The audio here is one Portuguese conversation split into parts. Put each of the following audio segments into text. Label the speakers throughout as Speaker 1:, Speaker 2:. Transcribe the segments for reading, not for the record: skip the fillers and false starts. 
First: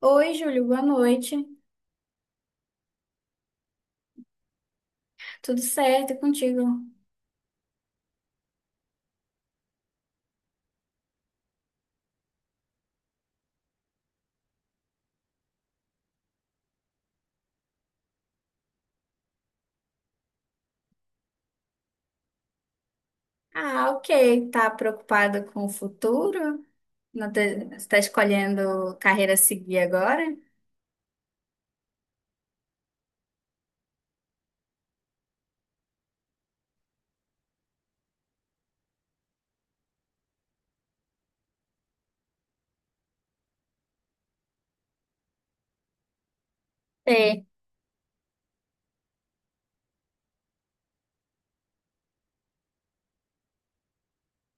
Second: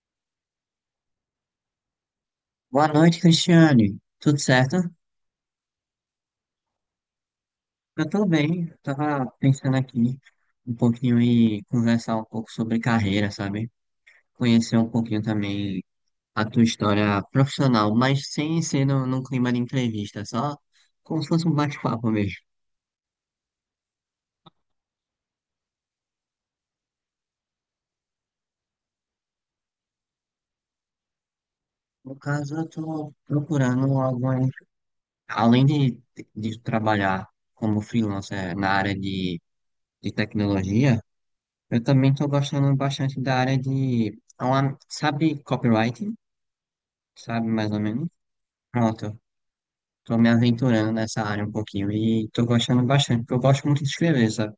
Speaker 1: Oi, Júlio, boa noite.
Speaker 2: Boa noite, Cristiane. Tudo certo?
Speaker 1: Tudo certo e contigo?
Speaker 2: Eu tô bem. Tava pensando aqui um pouquinho e conversar um pouco sobre carreira, sabe? Conhecer um pouquinho também a tua história profissional, mas sem ser no, num clima de entrevista, só como se fosse um bate-papo mesmo.
Speaker 1: Ah, ok. Tá preocupada com o futuro? Não te- Você está escolhendo carreira a seguir agora?
Speaker 2: No caso, eu tô procurando algumas, além de trabalhar como freelancer na área de tecnologia, eu também tô gostando bastante da área de, sabe, copyright?
Speaker 1: É.
Speaker 2: Sabe? Mais ou menos. Pronto, tô me aventurando nessa área um pouquinho e tô gostando bastante, porque eu gosto muito de escrever, sabe?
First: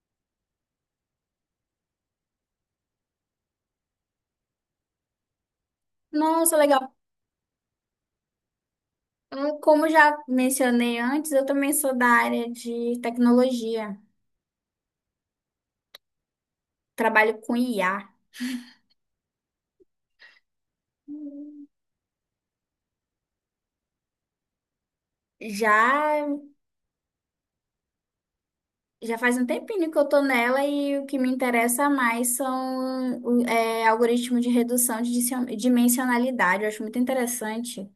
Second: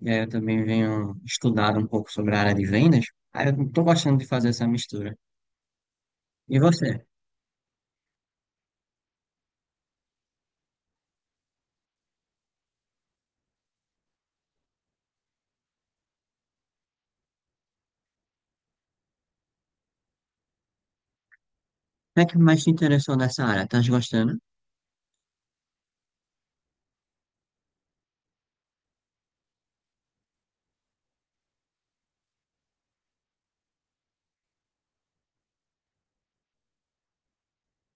Speaker 2: E aí eu também venho estudado um pouco sobre a área de vendas, aí eu tô gostando de fazer essa mistura.
Speaker 1: Nossa,
Speaker 2: E
Speaker 1: legal.
Speaker 2: você?
Speaker 1: Como já mencionei antes, eu também sou da área de tecnologia. Trabalho com IA.
Speaker 2: Como é que mais te interessou nessa área? Tá gostando?
Speaker 1: Já, já faz um tempinho que eu tô nela e o que me interessa mais são algoritmos de redução de dimensionalidade. Eu acho muito interessante.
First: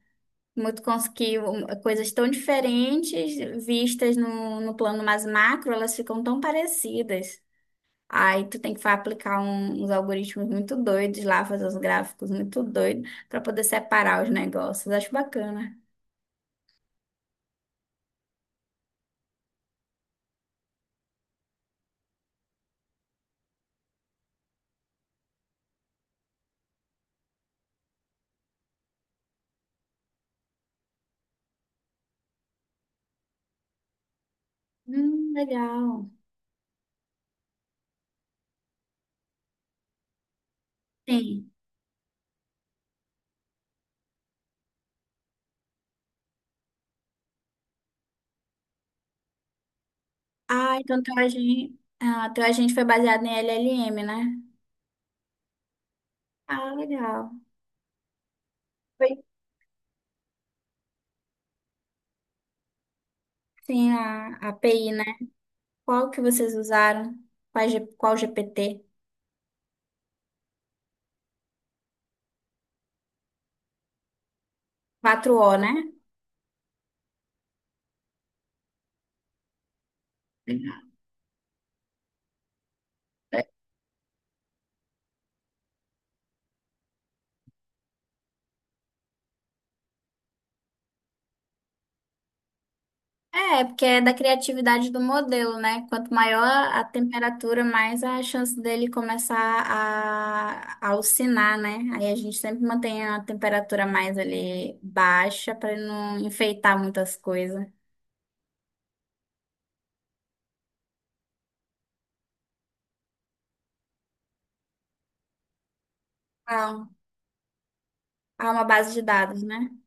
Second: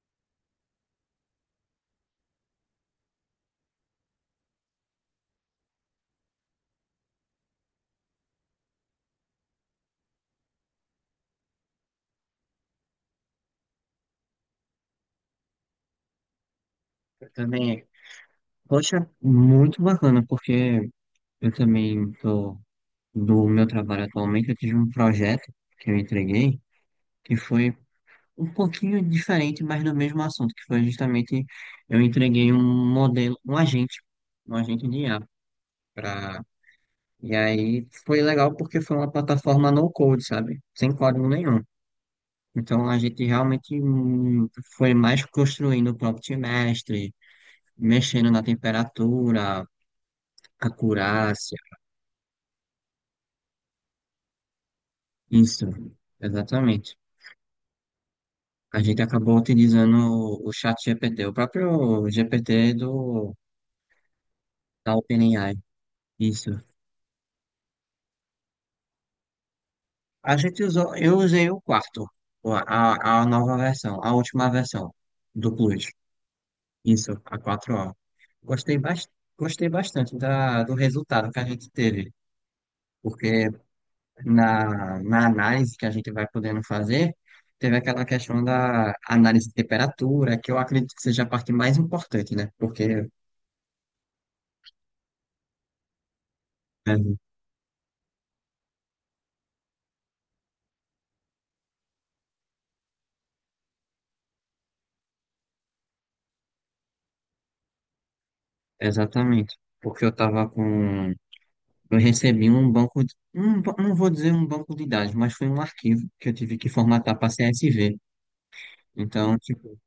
Speaker 1: Muito conseguiu um, coisas tão diferentes vistas no plano mais macro, elas ficam tão parecidas. Aí tu tem que aplicar uns algoritmos muito doidos lá, fazer uns gráficos muito doidos para poder separar os negócios. Acho bacana.
Speaker 2: Eu também, poxa, muito bacana, porque eu também tô, do meu trabalho atualmente, eu tive um projeto que eu entreguei, que foi um pouquinho diferente, mas no mesmo assunto, que foi justamente eu entreguei um modelo, um agente de IA
Speaker 1: Legal.
Speaker 2: para e aí foi legal porque foi uma plataforma no code, sabe? Sem código
Speaker 1: Sim.
Speaker 2: nenhum. Então a gente realmente foi mais construindo o prompt mestre, mexendo na temperatura,
Speaker 1: Ah, então teu
Speaker 2: acurácia,
Speaker 1: agente, ah, teu agente foi baseado em LLM, né?
Speaker 2: isso,
Speaker 1: Ah,
Speaker 2: exatamente.
Speaker 1: legal.
Speaker 2: A gente
Speaker 1: Foi
Speaker 2: acabou utilizando o chat GPT, o próprio GPT do
Speaker 1: sim a API,
Speaker 2: da
Speaker 1: né?
Speaker 2: OpenAI.
Speaker 1: Qual que vocês
Speaker 2: Isso,
Speaker 1: usaram? Qual GPT?
Speaker 2: a gente usou, eu usei o quarto, a nova versão, a última versão
Speaker 1: Quatro
Speaker 2: do
Speaker 1: o, né?
Speaker 2: Plus. Isso, a quatro o. Gostei, bas- gostei bastante da, do
Speaker 1: Legal.
Speaker 2: resultado que a gente teve, porque na análise que a gente vai podendo fazer, teve aquela questão da análise de temperatura, que eu acredito que seja a parte mais importante, né? Porque,
Speaker 1: É, porque é da criatividade do modelo, né? Quanto maior a
Speaker 2: é,
Speaker 1: temperatura, mais a chance dele começar a alcinar, né? Aí a gente sempre mantém a temperatura mais ali baixa para não enfeitar muitas coisas.
Speaker 2: exatamente, porque eu estava com. Eu recebi um banco, de- um, ba- não vou dizer um banco de dados, mas foi um arquivo que eu tive que
Speaker 1: Ah,
Speaker 2: formatar para CSV.
Speaker 1: há uma base de
Speaker 2: Então,
Speaker 1: dados, né?
Speaker 2: tipo,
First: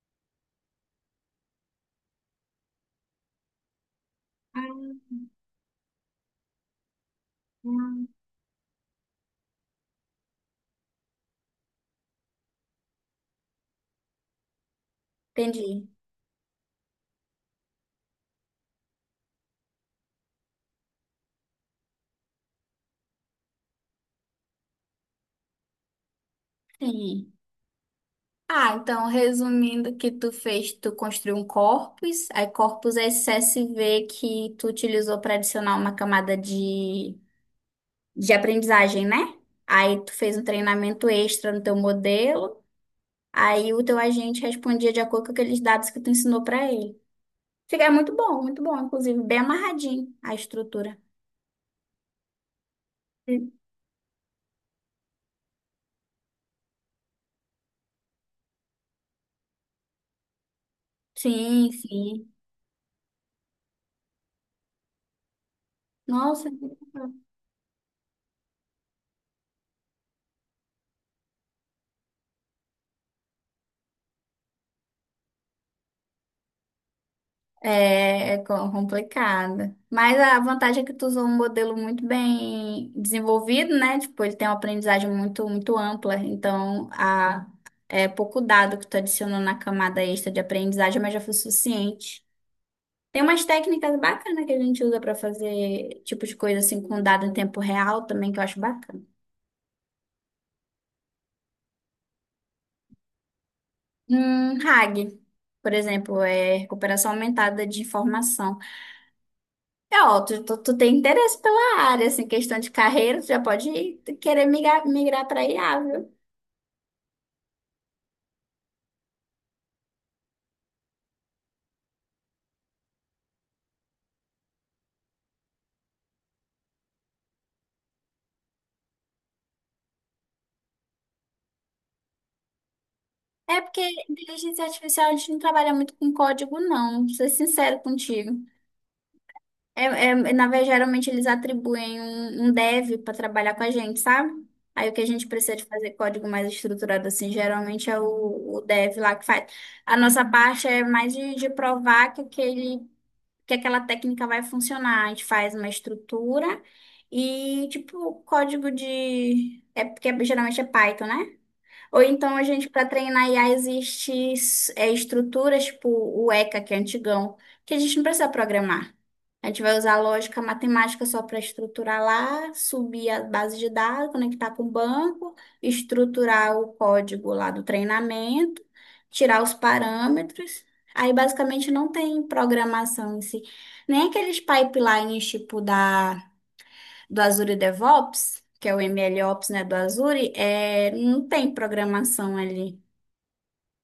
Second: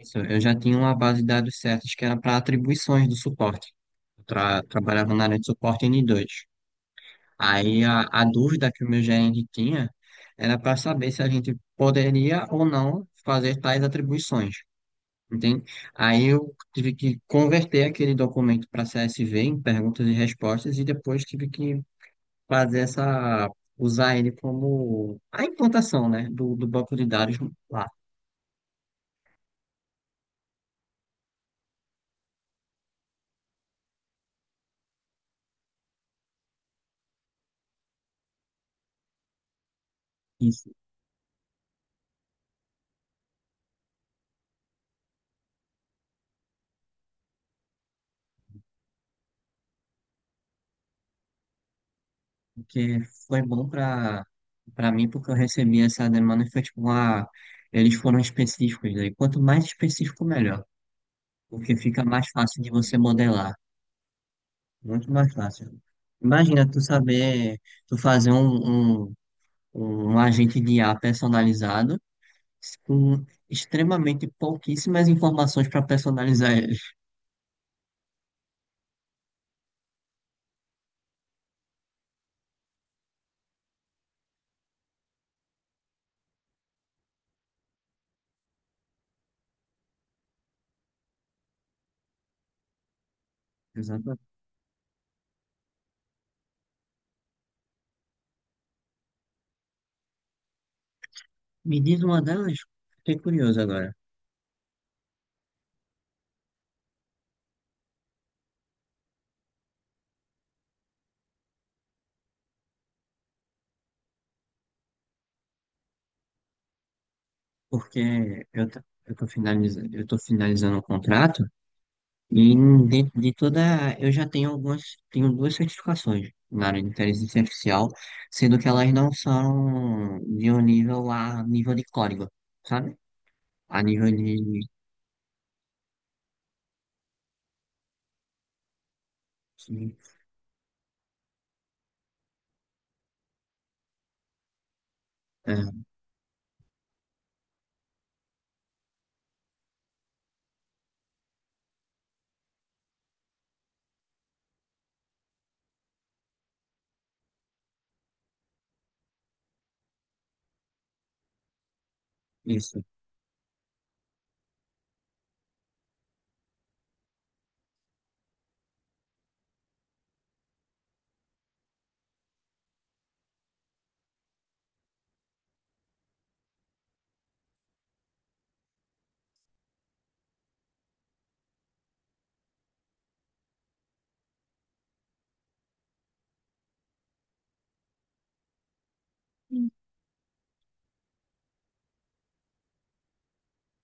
Speaker 2: isso, eu já tinha uma base de dados certas que era para atribuições do suporte. Trabalhava
Speaker 1: Ah,
Speaker 2: na área de suporte n dois. Aí
Speaker 1: hum,
Speaker 2: a dúvida que o meu gerente tinha era para saber se a gente poderia ou não fazer tais atribuições. Entende?
Speaker 1: entendi.
Speaker 2: Aí eu tive que converter aquele documento para CSV em perguntas e respostas e depois tive que fazer essa, usar ele como a implantação, né, do banco de
Speaker 1: Sim.
Speaker 2: dados lá.
Speaker 1: Ah, então, resumindo o que tu fez, tu construiu um corpus, aí corpus é esse CSV que tu utilizou para adicionar uma camada de aprendizagem, né? Aí tu fez um
Speaker 2: Isso,
Speaker 1: treinamento extra no teu modelo, aí o teu agente respondia de acordo com aqueles dados que tu ensinou para ele. Fica é muito bom, inclusive, bem amarradinho a estrutura.
Speaker 2: porque foi bom para para mim, porque eu recebi essa demanda e foi tipo, ah, eles foram específicos, né? E quanto mais específico, melhor,
Speaker 1: Sim,
Speaker 2: porque fica mais
Speaker 1: sim.
Speaker 2: fácil de você modelar, muito mais fácil.
Speaker 1: Nossa,
Speaker 2: Imagina tu saber, tu fazer um agente de IA personalizado com extremamente pouquíssimas informações para personalizar ele.
Speaker 1: é complicado. Mas a vantagem é que tu usou um modelo muito bem desenvolvido, né? Tipo, ele tem uma aprendizagem muito, muito ampla. Então, é pouco dado que tu adicionou na camada extra de aprendizagem, mas já foi suficiente. Tem umas técnicas
Speaker 2: Exatamente.
Speaker 1: bacanas que a gente usa para fazer tipo de coisa assim com dado em tempo real também que eu acho bacana.
Speaker 2: Me diz uma delas. Fiquei curioso agora,
Speaker 1: RAG, por exemplo, é recuperação aumentada de informação. É, ó, tu tem interesse pela área, assim, questão de carreira, tu já pode querer migrar, migrar para IA, viu?
Speaker 2: porque eu tô finalizando o contrato e dentro de toda, eu já tenho algumas, tenho duas certificações na área de inteligência artificial, sendo que elas não são de um nível a nível de código, sabe?
Speaker 1: É porque
Speaker 2: A nível de,
Speaker 1: inteligência artificial a gente não trabalha muito com código, não. Vou ser sincero contigo.
Speaker 2: de-
Speaker 1: Na verdade, geralmente eles atribuem um dev para trabalhar com a gente, sabe? Aí o que a gente precisa de
Speaker 2: é,
Speaker 1: fazer código mais estruturado assim, geralmente é o dev lá que faz. A nossa parte é mais de provar que aquele, que aquela técnica vai funcionar. A gente faz uma estrutura e tipo código de é porque geralmente é Python, né? Ou então a gente,
Speaker 2: isso,
Speaker 1: para treinar IA, existe estruturas tipo o ECA, que é antigão, que a gente não precisa programar. A gente vai usar a lógica matemática só para estruturar lá, subir a base de dados, conectar com o banco, estruturar o código lá do treinamento, tirar os parâmetros. Aí basicamente não tem programação em si. Nem aqueles pipelines tipo da do Azure DevOps, que é o MLOps, né, do Azure, não tem programação ali.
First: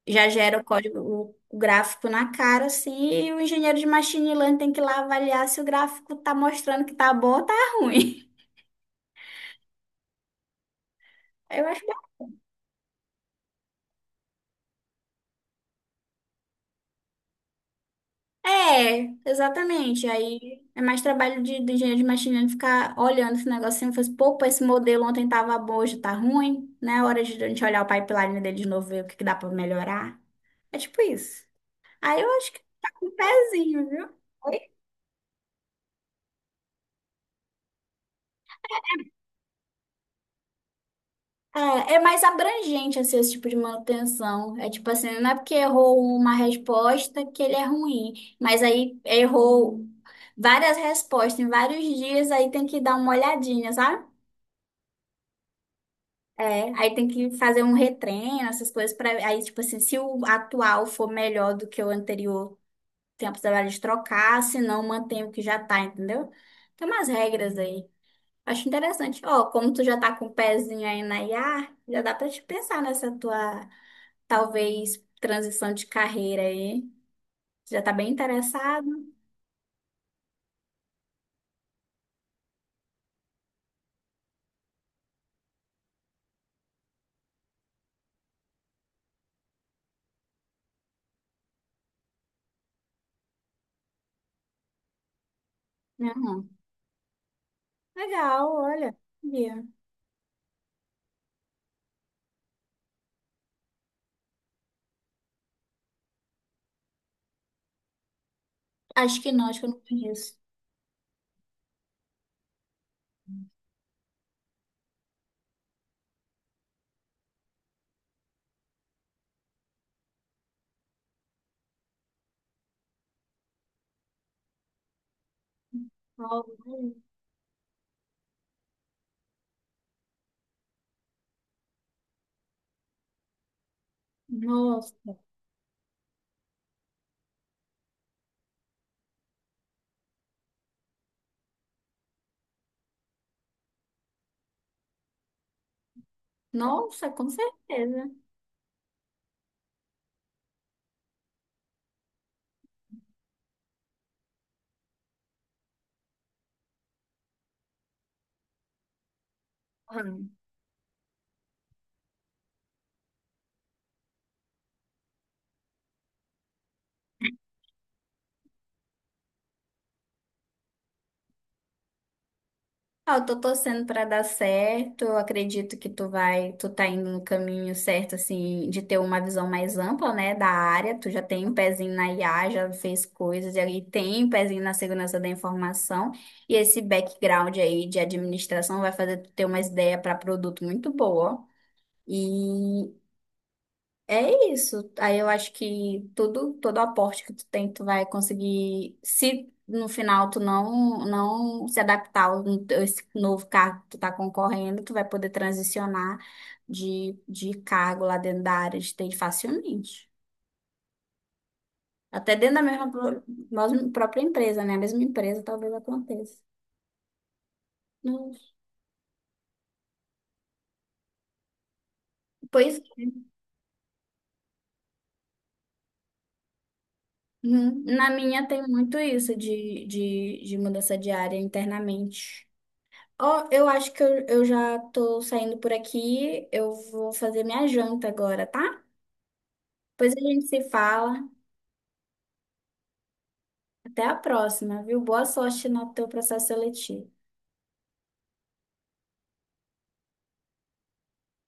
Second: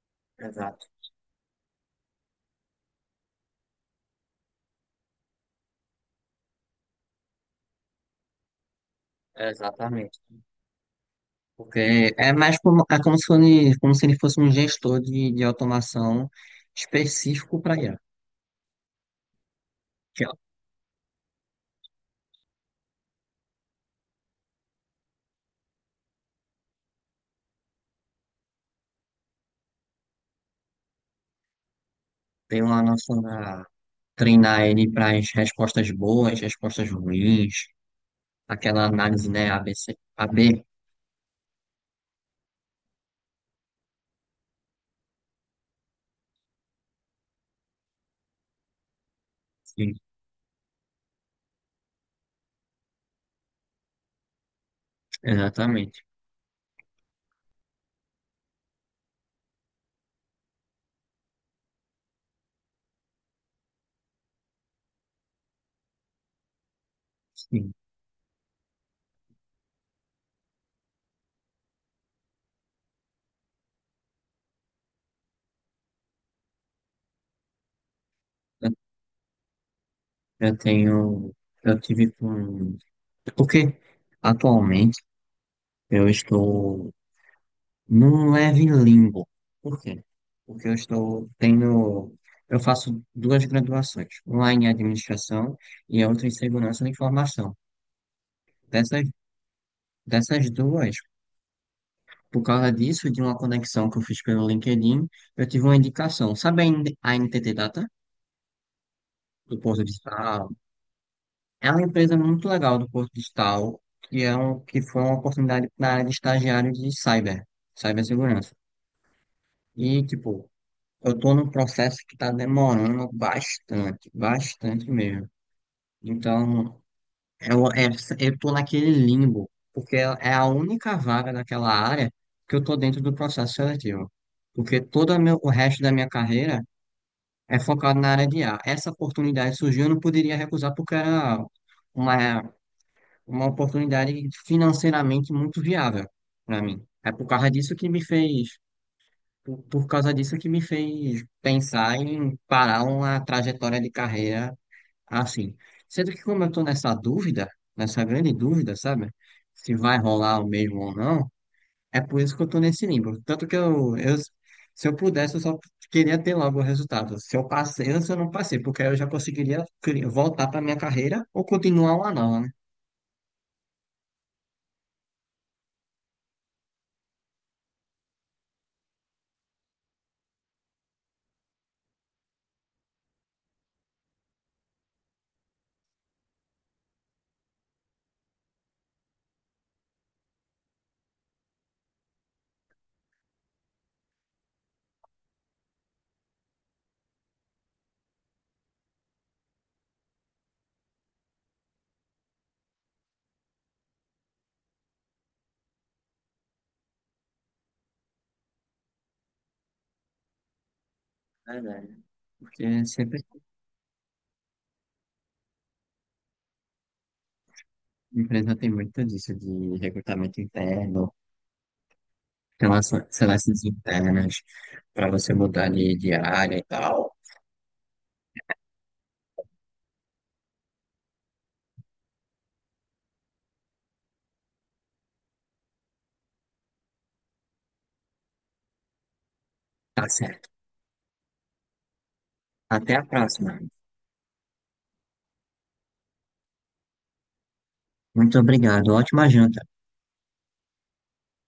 Speaker 1: Já gera o
Speaker 2: exato,
Speaker 1: código, o gráfico na cara, assim, e o engenheiro de machine learning tem que ir lá avaliar se o gráfico tá mostrando que tá bom ou tá ruim.
Speaker 2: exatamente.
Speaker 1: Eu acho que
Speaker 2: Porque é mais como, é como se fosse, como se ele fosse um gestor de automação específico para IA.
Speaker 1: é, exatamente. Aí é mais trabalho do engenheiro de machine learning ficar olhando esse negocinho e falar assim, pô, pô, esse modelo ontem tava bom, hoje tá ruim, né? Hora de a gente olhar o pipeline dele de novo, ver o que que dá pra melhorar. É tipo isso. Aí eu acho que
Speaker 2: Tem uma
Speaker 1: tá com um
Speaker 2: noção da
Speaker 1: pezinho, viu? Oi?
Speaker 2: treinar ele para as respostas boas, respostas ruins, aquela análise, né? A B, C, A B.
Speaker 1: É mais abrangente assim, esse tipo de manutenção. É tipo assim, não é porque errou uma resposta que ele é ruim, mas aí errou
Speaker 2: Sim,
Speaker 1: várias respostas em vários dias, aí tem que dar uma olhadinha, sabe?
Speaker 2: exatamente.
Speaker 1: É, aí tem que fazer um retreino, essas coisas para aí tipo assim, se o atual for melhor do que o anterior, tem a possibilidade de trocar, se não mantém o que já tá, entendeu? Tem umas regras
Speaker 2: Sim.
Speaker 1: aí. Acho interessante. Ó, como tu já tá com o pezinho aí na IA, já dá pra te pensar nessa tua, talvez, transição de carreira aí. Já tá bem
Speaker 2: Eu
Speaker 1: interessado?
Speaker 2: eu tenho, eu tive com. Porque atualmente eu estou num leve limbo. Por quê? Porque eu estou, tenho, eu faço duas graduações, uma em administração e a
Speaker 1: Né?
Speaker 2: outra em segurança da informação.
Speaker 1: Legal, olha.
Speaker 2: Dessas,
Speaker 1: Sabia.
Speaker 2: dessas duas, por causa disso, de uma conexão que eu fiz pelo LinkedIn, eu tive uma indicação. Sabe a NTT Data,
Speaker 1: Acho que não, acho
Speaker 2: do
Speaker 1: que eu não
Speaker 2: Porto de
Speaker 1: conheço.
Speaker 2: Tal? É uma empresa muito legal do Porto de Tal, que, é um, que foi uma oportunidade na área de estagiário de cyber, cibersegurança. E, tipo, eu tô num processo que tá demorando bastante, bastante mesmo.
Speaker 1: Ó,
Speaker 2: Então,
Speaker 1: olha.
Speaker 2: eu, é, eu tô naquele limbo, porque é a única vaga daquela área que eu tô dentro do processo seletivo. Porque todo
Speaker 1: Nossa,
Speaker 2: o resto da minha carreira é focado na área de A. Essa oportunidade surgiu, eu não poderia recusar porque era uma, uma oportunidade financeiramente muito viável para mim.
Speaker 1: nossa,
Speaker 2: É por
Speaker 1: com
Speaker 2: causa disso que me
Speaker 1: certeza.
Speaker 2: fez, por causa disso que me fez pensar em parar uma trajetória de carreira assim. Sendo que como eu estou nessa dúvida, nessa grande dúvida, sabe? Se vai rolar o mesmo ou não, é por isso que eu tô nesse limbo. Tanto que se eu pudesse, eu só queria ter logo o resultado. Se eu passei ou se eu não passei, porque aí eu já conseguiria voltar para minha carreira ou continuar lá nova, né?
Speaker 1: Ah, eu tô torcendo pra dar certo. Eu acredito que tu vai, tu tá indo no caminho certo, assim, de ter uma visão mais ampla, né, da área. Tu já tem um pezinho na IA, já fez coisas, e aí tem um pezinho na segurança da informação. E esse background aí de administração vai fazer tu ter uma ideia para produto muito boa. E é isso. Aí eu acho que tudo, todo aporte que tu tem, tu vai conseguir, se no final tu não, não se adaptar a esse novo cargo que tu tá concorrendo, tu vai poder transicionar de cargo lá dentro da área de TI facilmente.
Speaker 2: Verdade.
Speaker 1: Até dentro da
Speaker 2: Porque
Speaker 1: mesma,
Speaker 2: sempre
Speaker 1: mesma própria empresa, né? A mesma empresa talvez aconteça.
Speaker 2: a
Speaker 1: Não-
Speaker 2: empresa tem muito disso de recrutamento interno,
Speaker 1: Pois,
Speaker 2: seleções internas, para você mudar de área e tal.
Speaker 1: uhum. Na minha tem muito isso de mudança de área internamente. Ó, eu acho que eu já tô saindo por aqui. Eu vou fazer minha janta agora, tá?
Speaker 2: Tá
Speaker 1: Depois a gente
Speaker 2: certo.
Speaker 1: se fala.
Speaker 2: Até a próxima.
Speaker 1: Até a próxima, viu? Boa sorte no teu processo seletivo.
Speaker 2: Muito obrigado. Ótima janta.